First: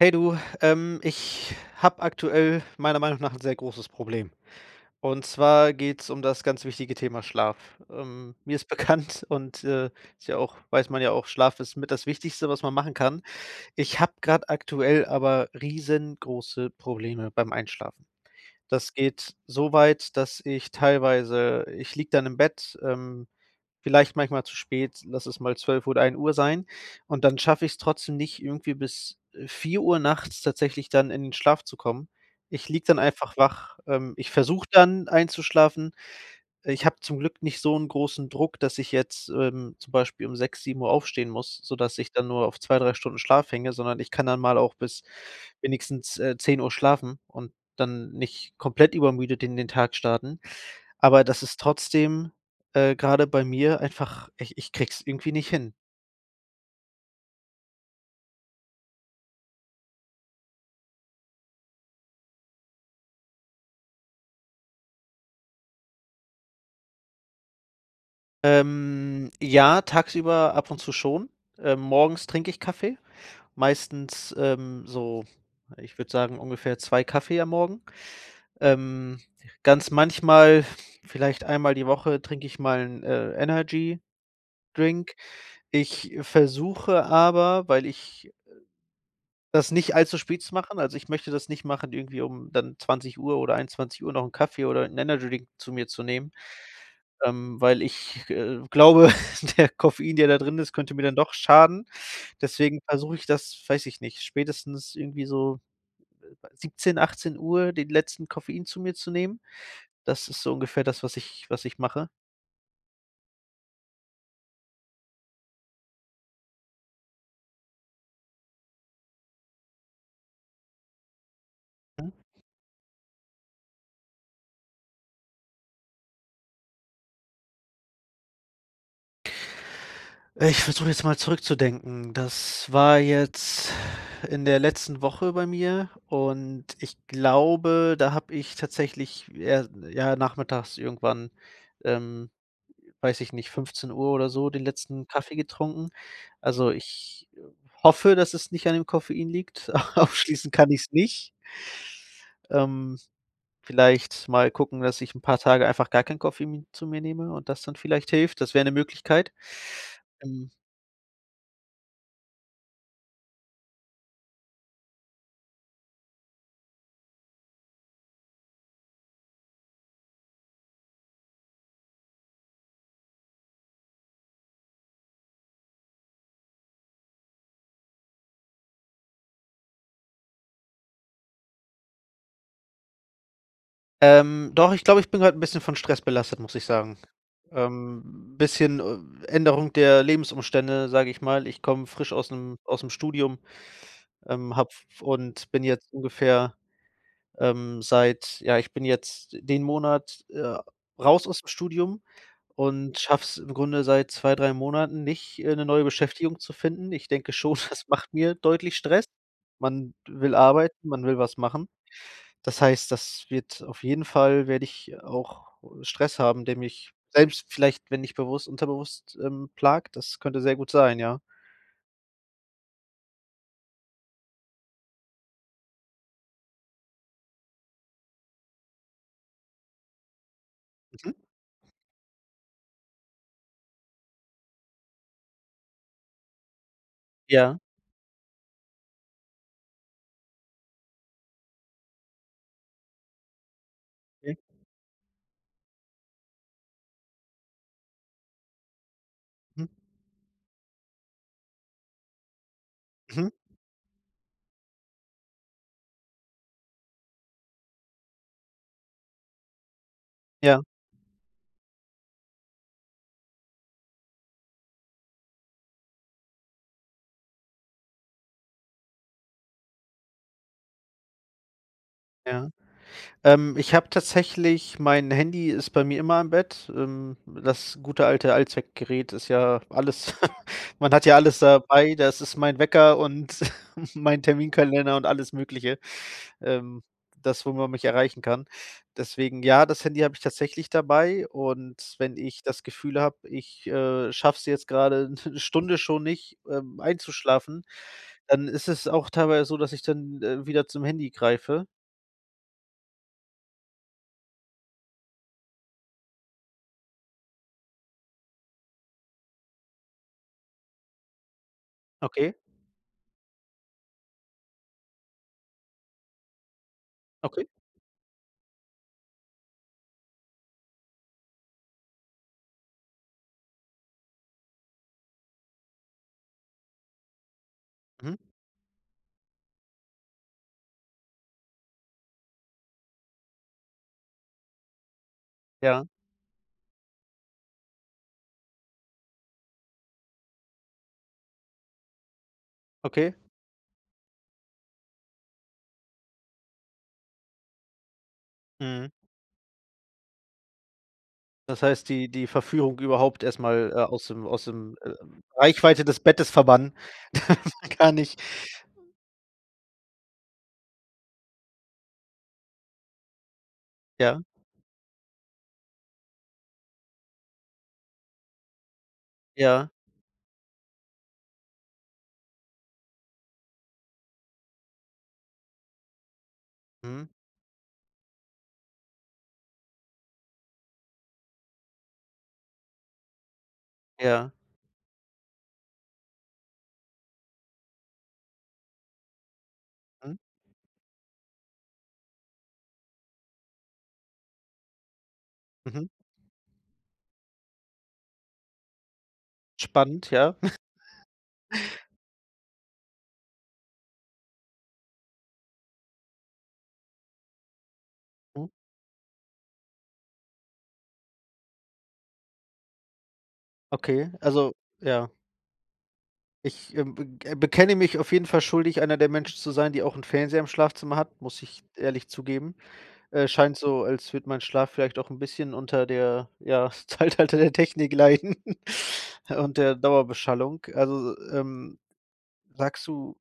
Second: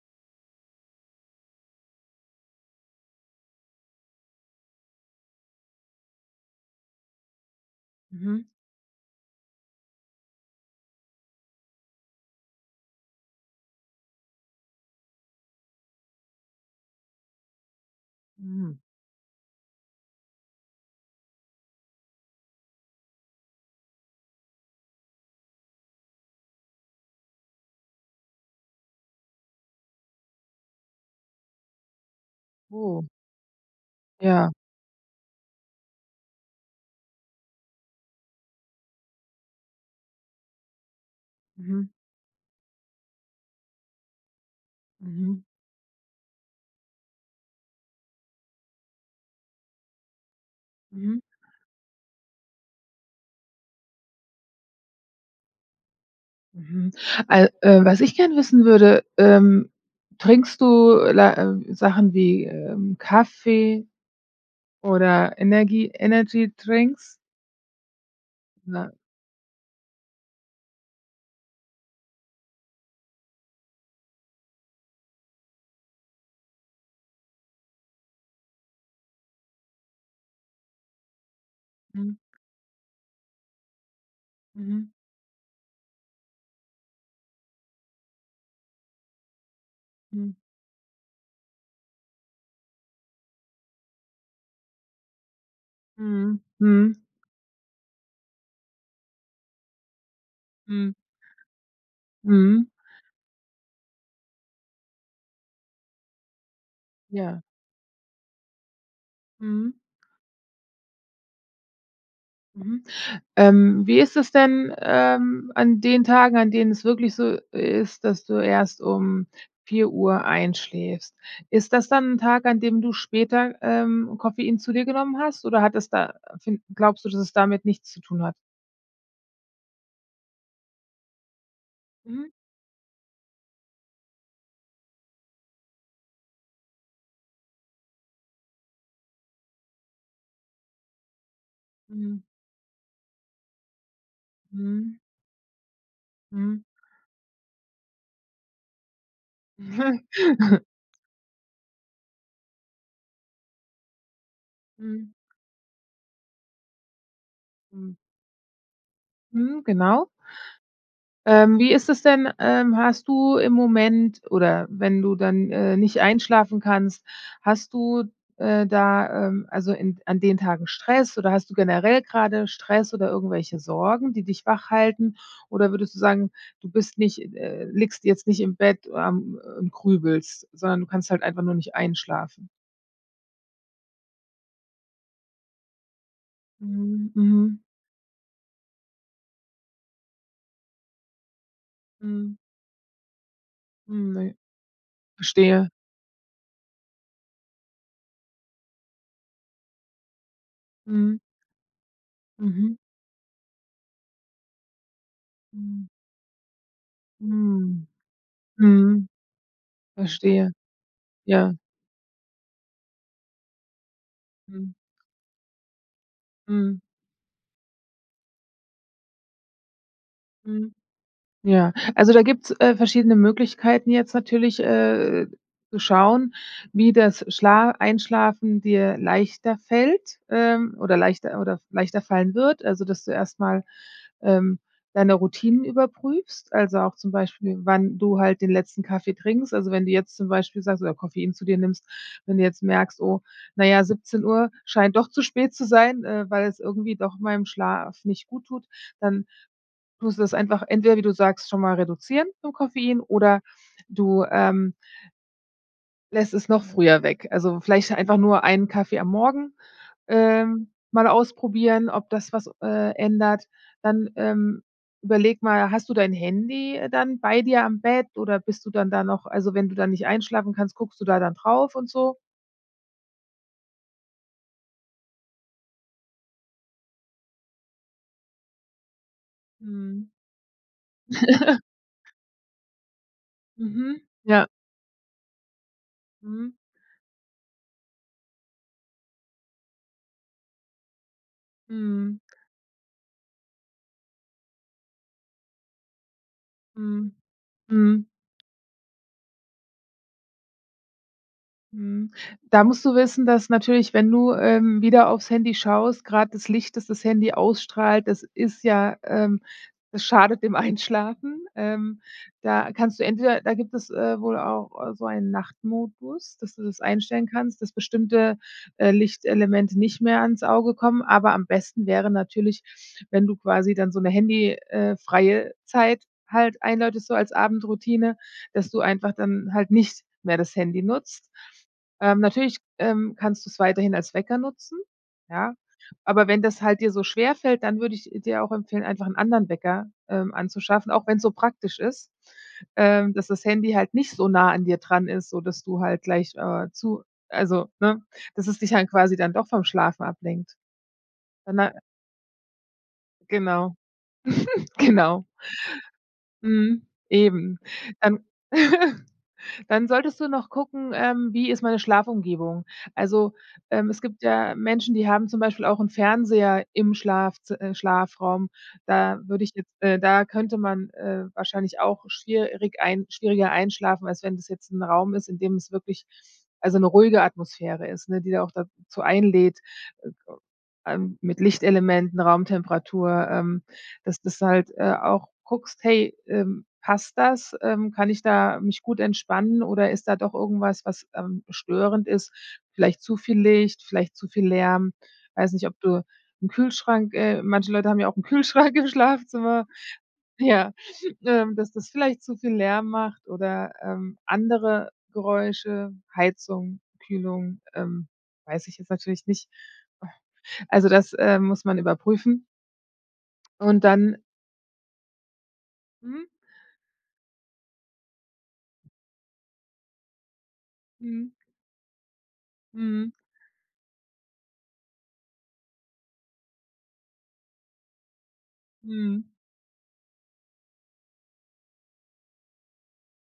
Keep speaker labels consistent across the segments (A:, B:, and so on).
A: Hey du, ähm, ich habe aktuell meiner Meinung nach 'n sehr großes Problem. Und zwar geht's um das ganz wichtige Thema Schlaf. Ähm,
B: Mhm.
A: mir ist bekannt und, äh, ist ja auch weiß man ja auch, Schlaf ist mit das Wichtigste, was man machen kann. Ich habe grad aktuell aber riesengroße Probleme beim Einschlafen.
B: Hm.
A: Das geht so weit, dass ich teilweise ich liege dann im Bett, ähm, vielleicht manchmal zu spät, lass es mal 12:00 oder 1:00 sein, und dann schaffe ich's trotzdem nicht, irgendwie bis, äh, 4:00 nachts tatsächlich dann in den Schlaf zu kommen, ich liege dann
B: Oh.
A: einfach wach. Ähm, ich
B: Ja.
A: versuche dann einzuschlafen. Äh, ich habe zum Glück nicht so 'nen großen Druck, dass ich jetzt, ähm, zum Beispiel um 6:00, 7:00 aufstehen muss,
B: Mhm.
A: sodass ich dann nur auf 2, 3 Stunden Schlaf hänge, sondern ich kann dann mal auch bis
B: Mhm.
A: wenigstens, äh, 10:00 schlafen und dann nicht komplett übermüdet in den Tag starten.
B: Mhm.
A: Aber das ist trotzdem, äh, grade bei mir einfach ich ich kriege es irgendwie nicht hin.
B: Mhm. Äh, äh, was ich gerne wissen würde, ähm, trinkst du, la äh, Sachen wie, ähm, Kaffee oder Energie Energydrinks? Ja.
A: Ähm, ja, tagsüber ab und zu schon. Äh, morgens trinke ich Kaffee, meistens, ähm, so, ich würde sagen, ungefähr 2 Kaffee am Morgen. Ähm, ganz manchmal, vielleicht einmal die
B: Mhm.
A: Woche trinke ich mal 'n, äh, Energydrink.
B: Mhm.
A: Ich versuche aber, weil ich äh, das nicht all zu
B: Mhm.
A: spät zu machen. Also, ich möchte das nicht machen, irgendwie, um dann 20:00 oder 21:00 noch 'n Kaffee oder 'n Energydrink zu mir zu nehmen,
B: Mhm, mhm.
A: ähm, weil ich, äh, glaube, der Koffein, der da drin ist,
B: Mhm.
A: könnte mir dann doch schaden.
B: Mhm.
A: Deswegen versuche ich das, weiß ich nicht, spätestens irgendwie so, äh, 17:00, achtzehn
B: Ja.
A: Uhr den letzten Koffein zu mir zu nehmen.
B: Mhm.
A: Das ist so ungefähr das, was ich was ich mache.
B: Mhm. Ähm, wie ist es denn, ähm, an den Tagen, an denen es wirklich so ist, dass du erst um 4:00 einschläfst. Ist das
A: Mhm.
B: dann 'n Tag, an dem du später, ähm, Koffein zu dir genommen hast oder hat es da glaubst du, dass es damit nichts zu tun hat?
A: Äh, ich versuche jetzt mal zurückzudenken.
B: Mhm.
A: Das war jetzt in der letzten Woche bei mir und ich glaube, da habe ich tatsächlich, ja, ja, nachmittags irgendwann,
B: Mhm.
A: ähm, weiß ich nicht, 15:00 oder so den
B: Mhm.
A: letzten Kaffee getrunken.
B: Mhm.
A: Also, ich, äh, hoffe, dass es nicht an dem Koffein liegt, ausschließen kann ich's nicht. Ähm, vielleicht mal gucken, dass
B: Mhm.
A: ich 'n paar Tage einfach gar keinen Koffein zu mir nehme und das dann
B: Mhm.
A: vielleicht hilft, das wäre 'ne Möglichkeit,
B: Mhm, genau.
A: ähm
B: Ähm, wie ist es denn, ähm, hast du im Moment oder wenn du dann, äh, nicht einschlafen kannst, hast du, äh, da, ähm, also, in an den Tagen Stress oder hast du generell grade Stress oder irgendwelche Sorgen, die dich wachhalten? Oder würdest du sagen, du bist nicht äh, liegst jetzt nicht im Bett, ähm, und grübelst, sondern du kannst halt einfach nur nicht einschlafen?
A: Ähm, doch ich glaube, ich bin grad 'n bisschen von Stress belastet, muss ich sagen.
B: Mhm, mhm.
A: Ähm, bisschen, äh, Änderung der Lebensumstände, sage ich mal. Ich komme frisch aus
B: Mhm.
A: 'nem ausm Studium.
B: Mhm, ne?
A: Ähm, habe f und bin
B: Verstehe.
A: jetzt ungefähr, ähm, seit ja, ich bin jetzt d den Monat, äh,
B: Mhm.
A: raus ausm Studium
B: Mhm.
A: und schaffe es im Grunde seit 2, 3 Monaten nicht,, äh, 'ne neue
B: Mhm.
A: Beschäftigung zu finden. Ich denke schon, das
B: Mhm.
A: macht mir deutlich Stress.
B: Mhm.
A: Man will
B: Verstehe.
A: arbeiten, man will was
B: Ja.
A: machen. Das heißt, das wird auf jeden Fall werde
B: Mhm.
A: ich auch, äh, Stress haben, der
B: Mhm.
A: mich selbst vielleicht, wenn nicht bewusst, unterbewusst, ähm, plagt, das könnte sehr gut
B: Mhm.
A: sein, ja.
B: Ja, also, da gibt's, äh, verschiedene Möglichkeiten jetzt natürlich, äh, zu schauen, wie das Schla Einschlafen dir leichter fällt, ähm, oder
A: Mhm.
B: leichter oder leichter fallen wird. Also, dass du erst mal, ähm, deine Routinen überprüfst, also, auch, zum Beispiel,
A: Ja.
B: wann du halt den letzten Kaffee trinkst. Also, wenn du jetzt zum Beispiel sagst oder Koffein zu dir nimmst. Wenn du jetzt merkst: „Oh, na ja, siebzehn
A: Hm.
B: Uhr scheint doch zu spät zu sein, äh, weil es irgendwie doch meinem Schlaf nicht gut tut“, dann
A: Hm
B: tust du das einfach entweder, wie du sagst, schon mal reduzieren den Koffein
A: Mhm.
B: oder du, ähm lässt es noch früher weg. Also, vielleicht einfach nur einen Kaffee am Morgen,
A: Ja.
B: ähm, mal ausprobieren, ob das was, äh, ändert. Dann, ähm, überlege mal, hast du dein Handy dann bei dir am Bett oder bist du dann da noch also, wenn du dann nicht einschlafen kannst, guckst du da dann drauf und so.
A: Ja. Ähm, ich habe tatsächlich mein Handy ist bei mir immer im Bett. Ähm, das gute alte Allzweckgerät ist ja alles.
B: Mhm.
A: Man hat ja alles dabei, das ist mein Wecker und
B: Mhm,
A: mein
B: ja.
A: Terminkalender und alles Mögliche,
B: Mhm.
A: ähm, das, wo man mich erreichen kann. Deswegen, ja, das Handy habe ich tatsächlich dabei. Und wenn
B: Mhm.
A: ich das Gefühl habe, ich, äh, schaffe es jetzt grade 'ne Stunde schon nicht, ähm,
B: Mhm,
A: einzuschlafen,
B: mhm.
A: dann ist es auch teilweise so, dass ich dann, äh, wieder zum Handy greife.
B: Mhm. Da musst du wissen, dass natürlich, wenn du, ähm, wieder auf's Handy schaust, grad das Licht, das das Handy ausstrahlt, das ist ja, ähm das schadet dem Einschlafen. Ähm,
A: Okay?
B: da kannst du entweder da gibt es, äh, wohl auch so einen Nachtmodus, dass du das einstellen
A: Okay.
B: kannst, dass bestimmte, äh, Lichtelemente nicht mehr ans Auge kommen. Aber am besten wäre natürlich, wenn du quasi dann so 'ne Handy äh, freie Zeit halt einläutest, so als
A: Mhm.
B: Abendroutine, dass du einfach dann halt nicht mehr das Handy nutzt. Ähm, natürlich, ähm, kannst du's weiterhin als Wecker nutzen, ja,
A: Ja.
B: aber wenn das halt dir so schwerfällt, dann würde ich dir auch empfehlen, einfach 'n anderen Wecker, ähm, anzuschaffen, auch wenn's so praktisch ist, ähm,
A: Okay.
B: dass das Handy halt nicht so nah an dir dran ist, so dass du halt gleich, äh, zu also, ne, dass es dich dann
A: Mhm.
B: quasi dann doch vom Schlafen ablenkt.
A: Das
B: [unintelligible]
A: heißt, die die Verführung überhaupt erst mal, äh,
B: Genau.
A: aus dem aus dem, äh,
B: Genau.
A: Reichweite des Bettes verbannen,
B: Mhm, eben,
A: dann kann ich
B: dann dann solltest du noch gucken, ähm, wie ist meine Schlafumgebung? Also, ähm, es
A: Ja.
B: gibt ja Menschen, die haben zum Beispiel auch 'n Fernseher im Schlafzi äh, Schlafraum. Da würde ich
A: Ja.
B: jetzt äh, da könnte man, äh, wahrscheinlich auch schwierig ein schwieriger einschlafen, als wenn das jetzt 'n Raum ist, in dem es wirklich, also, 'ne
A: Mhm.
B: ruhige Atmosphäre ist, ne, die da auch dazu einlädt, äh, ähm, mit Lichtelementen, Raumtemperatur, ähm, dass
A: Ja.
B: das halt, äh, auch guckst: „Hey, ähm, passt das? Ähm, kann ich da mich gut entspannen oder ist
A: Mhm.
B: da doch irgendwas, was, ähm, störend ist?“ Vielleicht zu viel Licht, vielleicht zu viel Lärm, weiß nicht, ob
A: Mhm.
B: du 'n Kühlschrank äh, manche Leute haben ja auch 'n Kühlschrank im Schlafzimmer,
A: Spannend, ja.
B: ja, ähm, dass das vielleicht zu viel Lärm macht oder, ähm, andere Geräusche, Heizung, Kühlung, ähm,
A: Hm.
B: weiß ich jetzt natürlich nicht. Also, das, äh, muss man überprüfen. Und
A: Okay,
B: dann
A: also ja.
B: Mhm.
A: Ich, ähm, be äh, bekenne mich auf jeden Fall schuldig, einer der Menschen zu sein, die auch 'n Fernseher im Schlafzimmer hat,
B: Mhm.
A: muss ich ehrlich zugeben.
B: Mhm.
A: Äh, scheint so, als würde mein Schlaf vielleicht auch 'n bisschen unter der, ja, Zeitalter der Technik leiden
B: Mhm.
A: und der Dauerbeschallung. Also, ähm, sagst du,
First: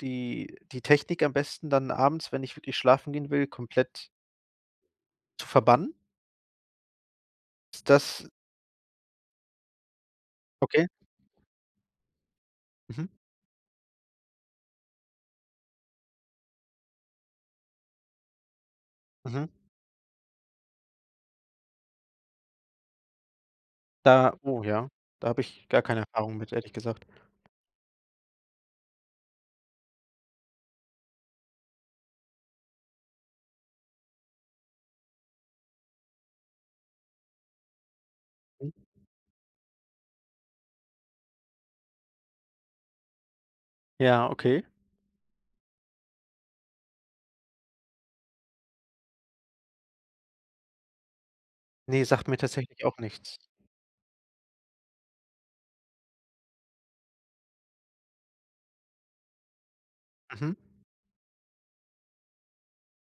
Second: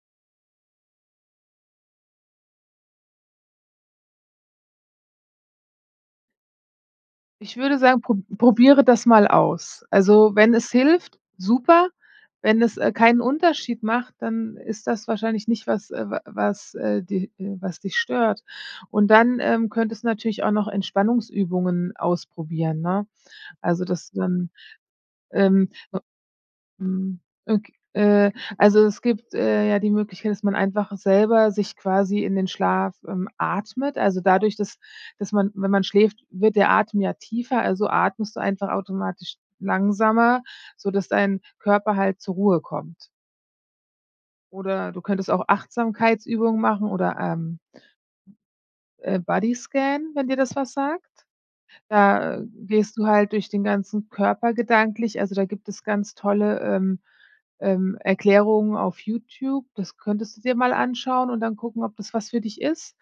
A: die die Technik am besten dann abends, wenn ich wirklich schlafen gehen will, komplett zu verbannen?
B: Ich würde
A: Ist
B: sagen, pro
A: das
B: probiere das mal aus. Also, wenn es
A: Okay.
B: hilft, super, wenn es, äh,
A: Mhm.
B: keinen Unterschied macht, dann ist das wahrscheinlich nicht was, äh, wa was, äh, di äh, was dich stört. Und dann,
A: Mhm.
B: ähm, könntest du natürlich auch noch Entspannungsübungen ausprobieren, ne? Also, das du
A: Da
B: dann,
A: oh ja, da habe ich
B: ähm,
A: gar
B: u
A: keine Erfahrung mit, ehrlich gesagt.
B: mhm. Ok äh, also, es gibt, äh, ja die Möglichkeit, dass man einfach selber sich quasi in den Schlaf, ähm, atmet. Also, dadurch, dass dass man wenn man schläft, wird der Atem ja tiefer, also, atmest du einfach
A: Mhm.
B: automatisch langsamer, sodass dein Körper halt zur Ruhe kommt.
A: Ja, okay.
B: Oder du könntest auch Achtsamkeitsübungen machen oder, ähm, äh, Bodyscan, wenn dir das was sagt.
A: Ne, sagt mir
B: Da
A: tatsächlich auch
B: gehst du halt
A: nichts.
B: durch den ganzen Körper gedanklich, also, da gibt es ganz tolle, ähm, ähm, Erklärungen auf YouTube. Das könntest du
A: Mhm.
B: dir mal anschauen und dann gucken, ob das was für dich ist.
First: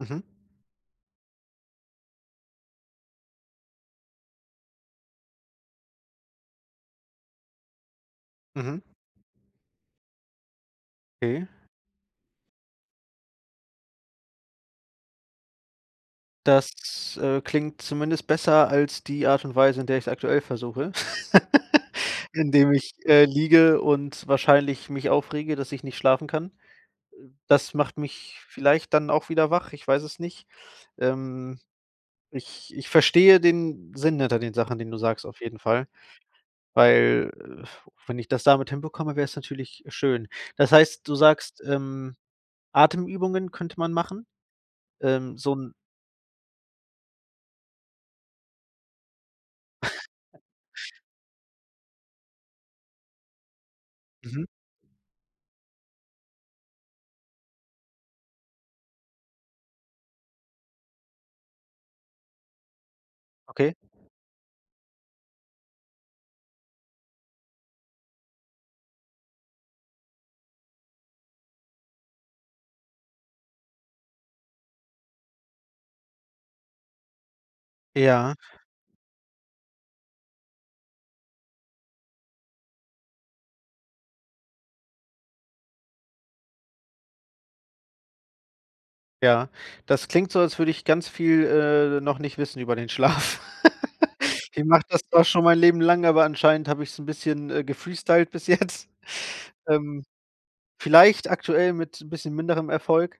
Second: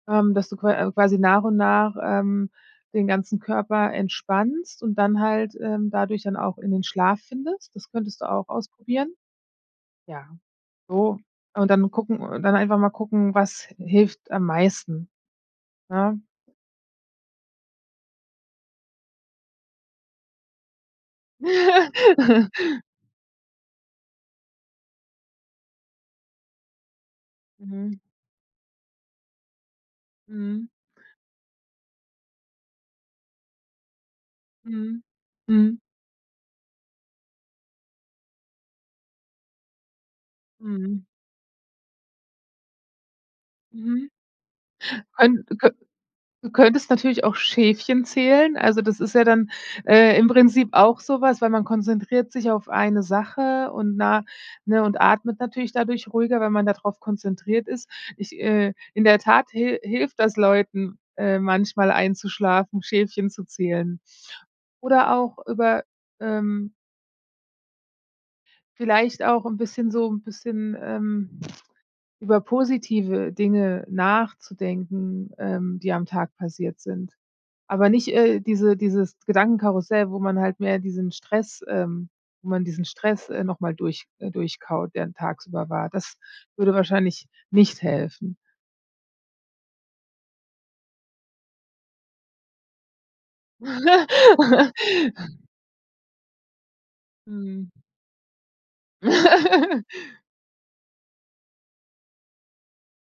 A: Mhm.
B: Ähm, dass du qua äh, quasi nach und nach, ähm, den ganzen Körper entspannst und dann halt, ähm, dadurch dann auch in den Schlaf findest. Das könntest du auch
A: Mhm.
B: ausprobieren. Ja, so.
A: Okay.
B: Und dann gucken und dann einfach mal gucken, was hilft am meisten, ne?
A: Das, äh, klingt zumindest besser als die Art und Weise, in der ich's aktuell versuche, indem ich, äh, liege und wahrscheinlich mich aufrege, dass ich nicht schlafen kann. Äh, das
B: Mhm.
A: macht mich vielleicht dann auch wieder wach, ich weiß es nicht.
B: Mhm.
A: Ähm, ich ich verstehe den Sinn hinter den Sachen, den du
B: Mhm,
A: sagst auf jeden
B: mhm.
A: Fall, weil, äh, wenn ich das damit hinbekomme, wäre es natürlich schön. Das
B: Mhm.
A: heißt, du sagst, ähm: „Atemübungen könnte man
B: Mhm.
A: machen.“ Ähm,
B: Kön
A: so
B: du kö
A: 'n
B: du könntest natürlich auch Schäfchen zählen. Also, das ist ja dann, äh, im Prinzip auch so was, weil man konzentriert sich auf eine Sache und nach
A: Mhm.
B: ne, und atmet natürlich dadurch ruhiger, wenn man da drauf konzentriert ist. Ich, äh in der Tat hil hilft das Leuten, äh, manchmal einzuschlafen, Schäfchen zu
A: Okay.
B: zählen. Oder auch über, ähm vielleicht auch 'n bisschen so 'n bisschen, ähm, über positive Dinge nachzudenken, ähm, die am Tag passiert sind. Aber nicht,
A: Ja.
B: äh, diese dieses Gedankenkarussell, wo man halt mehr diesen Stress, ähm wo man diesen Stress, äh, noch mal durch äh, durchkaut, der tagsüber war, das würde wahrscheinlich nicht helfen.
A: Ja, das klingt so, als würde ich ganz viel, äh, noch nicht wissen über den Schlaf. Ich mache das doch schon mein Leben lang, aber anscheinend habe ich's 'n bisschen, äh,
B: Mhm.
A: gefreestylt bis jetzt. Ähm, vielleicht aktuell mit 'n bisschen minderem Erfolg,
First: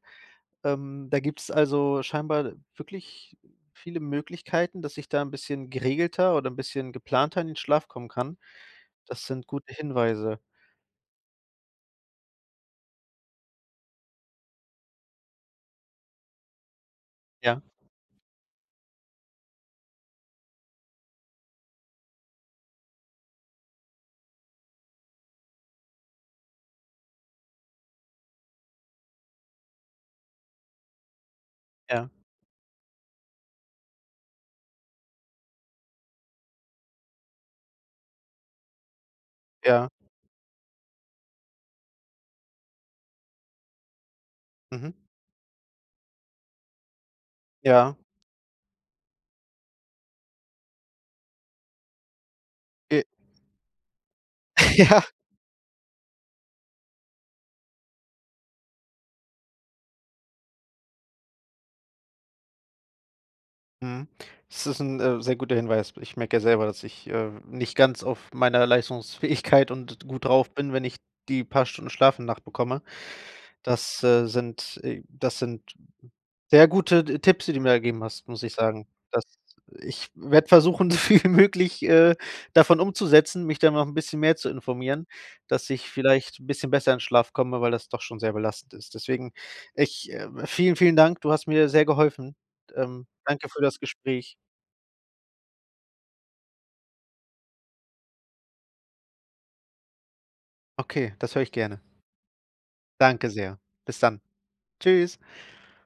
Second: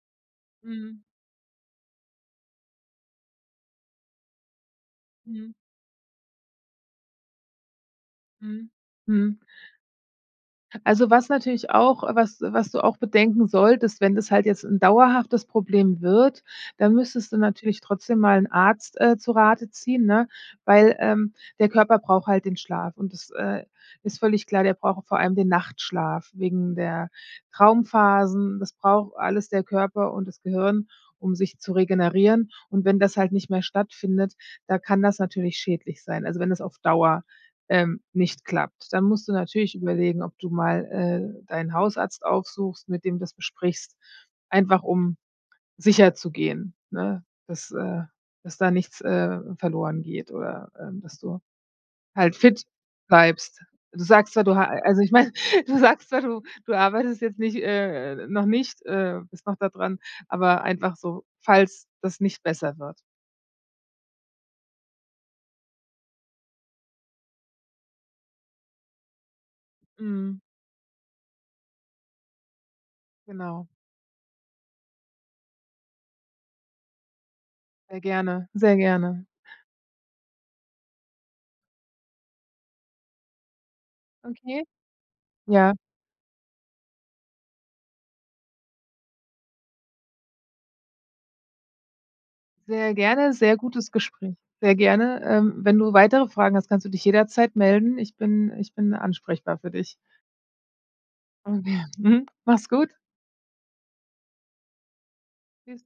B: Mhm.
A: ähm, da gibt's, also, scheinbar wirklich viele Möglichkeiten, dass ich da 'n
B: Mhm.
A: bisschen geregelter oder 'n bisschen geplanter in den Schlaf kommen kann.
B: Mhm,
A: Das
B: mhm.
A: sind gute Hinweise.
B: Also, was natürlich auch was was du auch bedenken solltest, wenn das halt jetzt 'n dauerhaftes Problem wird, dann müsstest du
A: Ja.
B: natürlich trotzdem mal 'n Arzt, äh, zu Rate ziehen, ne, weil, ähm, der Körper braucht halt den Schlaf und das, äh, ist völlig klar, der braucht vor allem den Nachtschlaf wegen der Traumphasen. Das braucht alles der Körper und das Gehirn, um sich zu
A: Ja.
B: regenerieren. Und wenn das halt nicht mehr stattfindet, da kann das natürlich schädlich sein. Also, wenn es auf Dauer, ähm, nicht klappt. Dann musst du natürlich
A: Ja.
B: überlegen, ob du mal, äh, deinen Hausarzt aufsuchst, mit dem du das besprichst, einfach
A: Mhm.
B: um sicherzugehen, ne, dass,
A: Ja.
B: äh dass da nichts, äh, verloren geht oder, ähm, dass du halt fit
A: Okay.
B: bleibst. Du sagst zwar, du ha also,
A: Ja.
B: ich meine, du sagst ja, du du arbeitest jetzt nicht, äh noch nicht, äh bist noch da dran, aber einfach so, falls das nicht besser wird.
A: Mhm. Es ist 'n, äh, sehr guter Hinweis. Ich merke ja selber, dass ich, äh, nicht ganz auf meiner Leistungsfähigkeit und gut
B: Mhm.
A: drauf bin, wenn ich die paar Stunden Schlaf in der Nacht bekomme.
B: Genau.
A: Das, äh, sind, äh das sind sehr gute T Tipps, die du mir da
B: Sehr
A: gegeben hast, muss
B: gerne,
A: ich
B: sehr
A: sagen. Das
B: gerne.
A: ich werde versuchen, so viel wie möglich, äh, davon umzusetzen, mich da noch 'n bisschen mehr zu
B: Okay.
A: informieren, dass
B: Ja.
A: ich vielleicht 'n bisschen besser in Schlaf komme, weil das doch schon sehr belastend ist. Deswegen ich, äh vielen vielen Dank. Du hast mir sehr geholfen.
B: Sehr
A: Ähm,
B: gerne,
A: Danke
B: sehr
A: für das
B: gutes
A: Gespräch.
B: Gespräch. Sehr gerne, ähm, wenn du weitere Fragen hast, kannst du dich jederzeit melden. Ich bin ich bin ansprechbar für dich.
A: Okay, das höre ich gerne.
B: Okay, mhm, mach's gut.
A: Danke sehr. Bis dann. Tschüss.
B: Tschüss.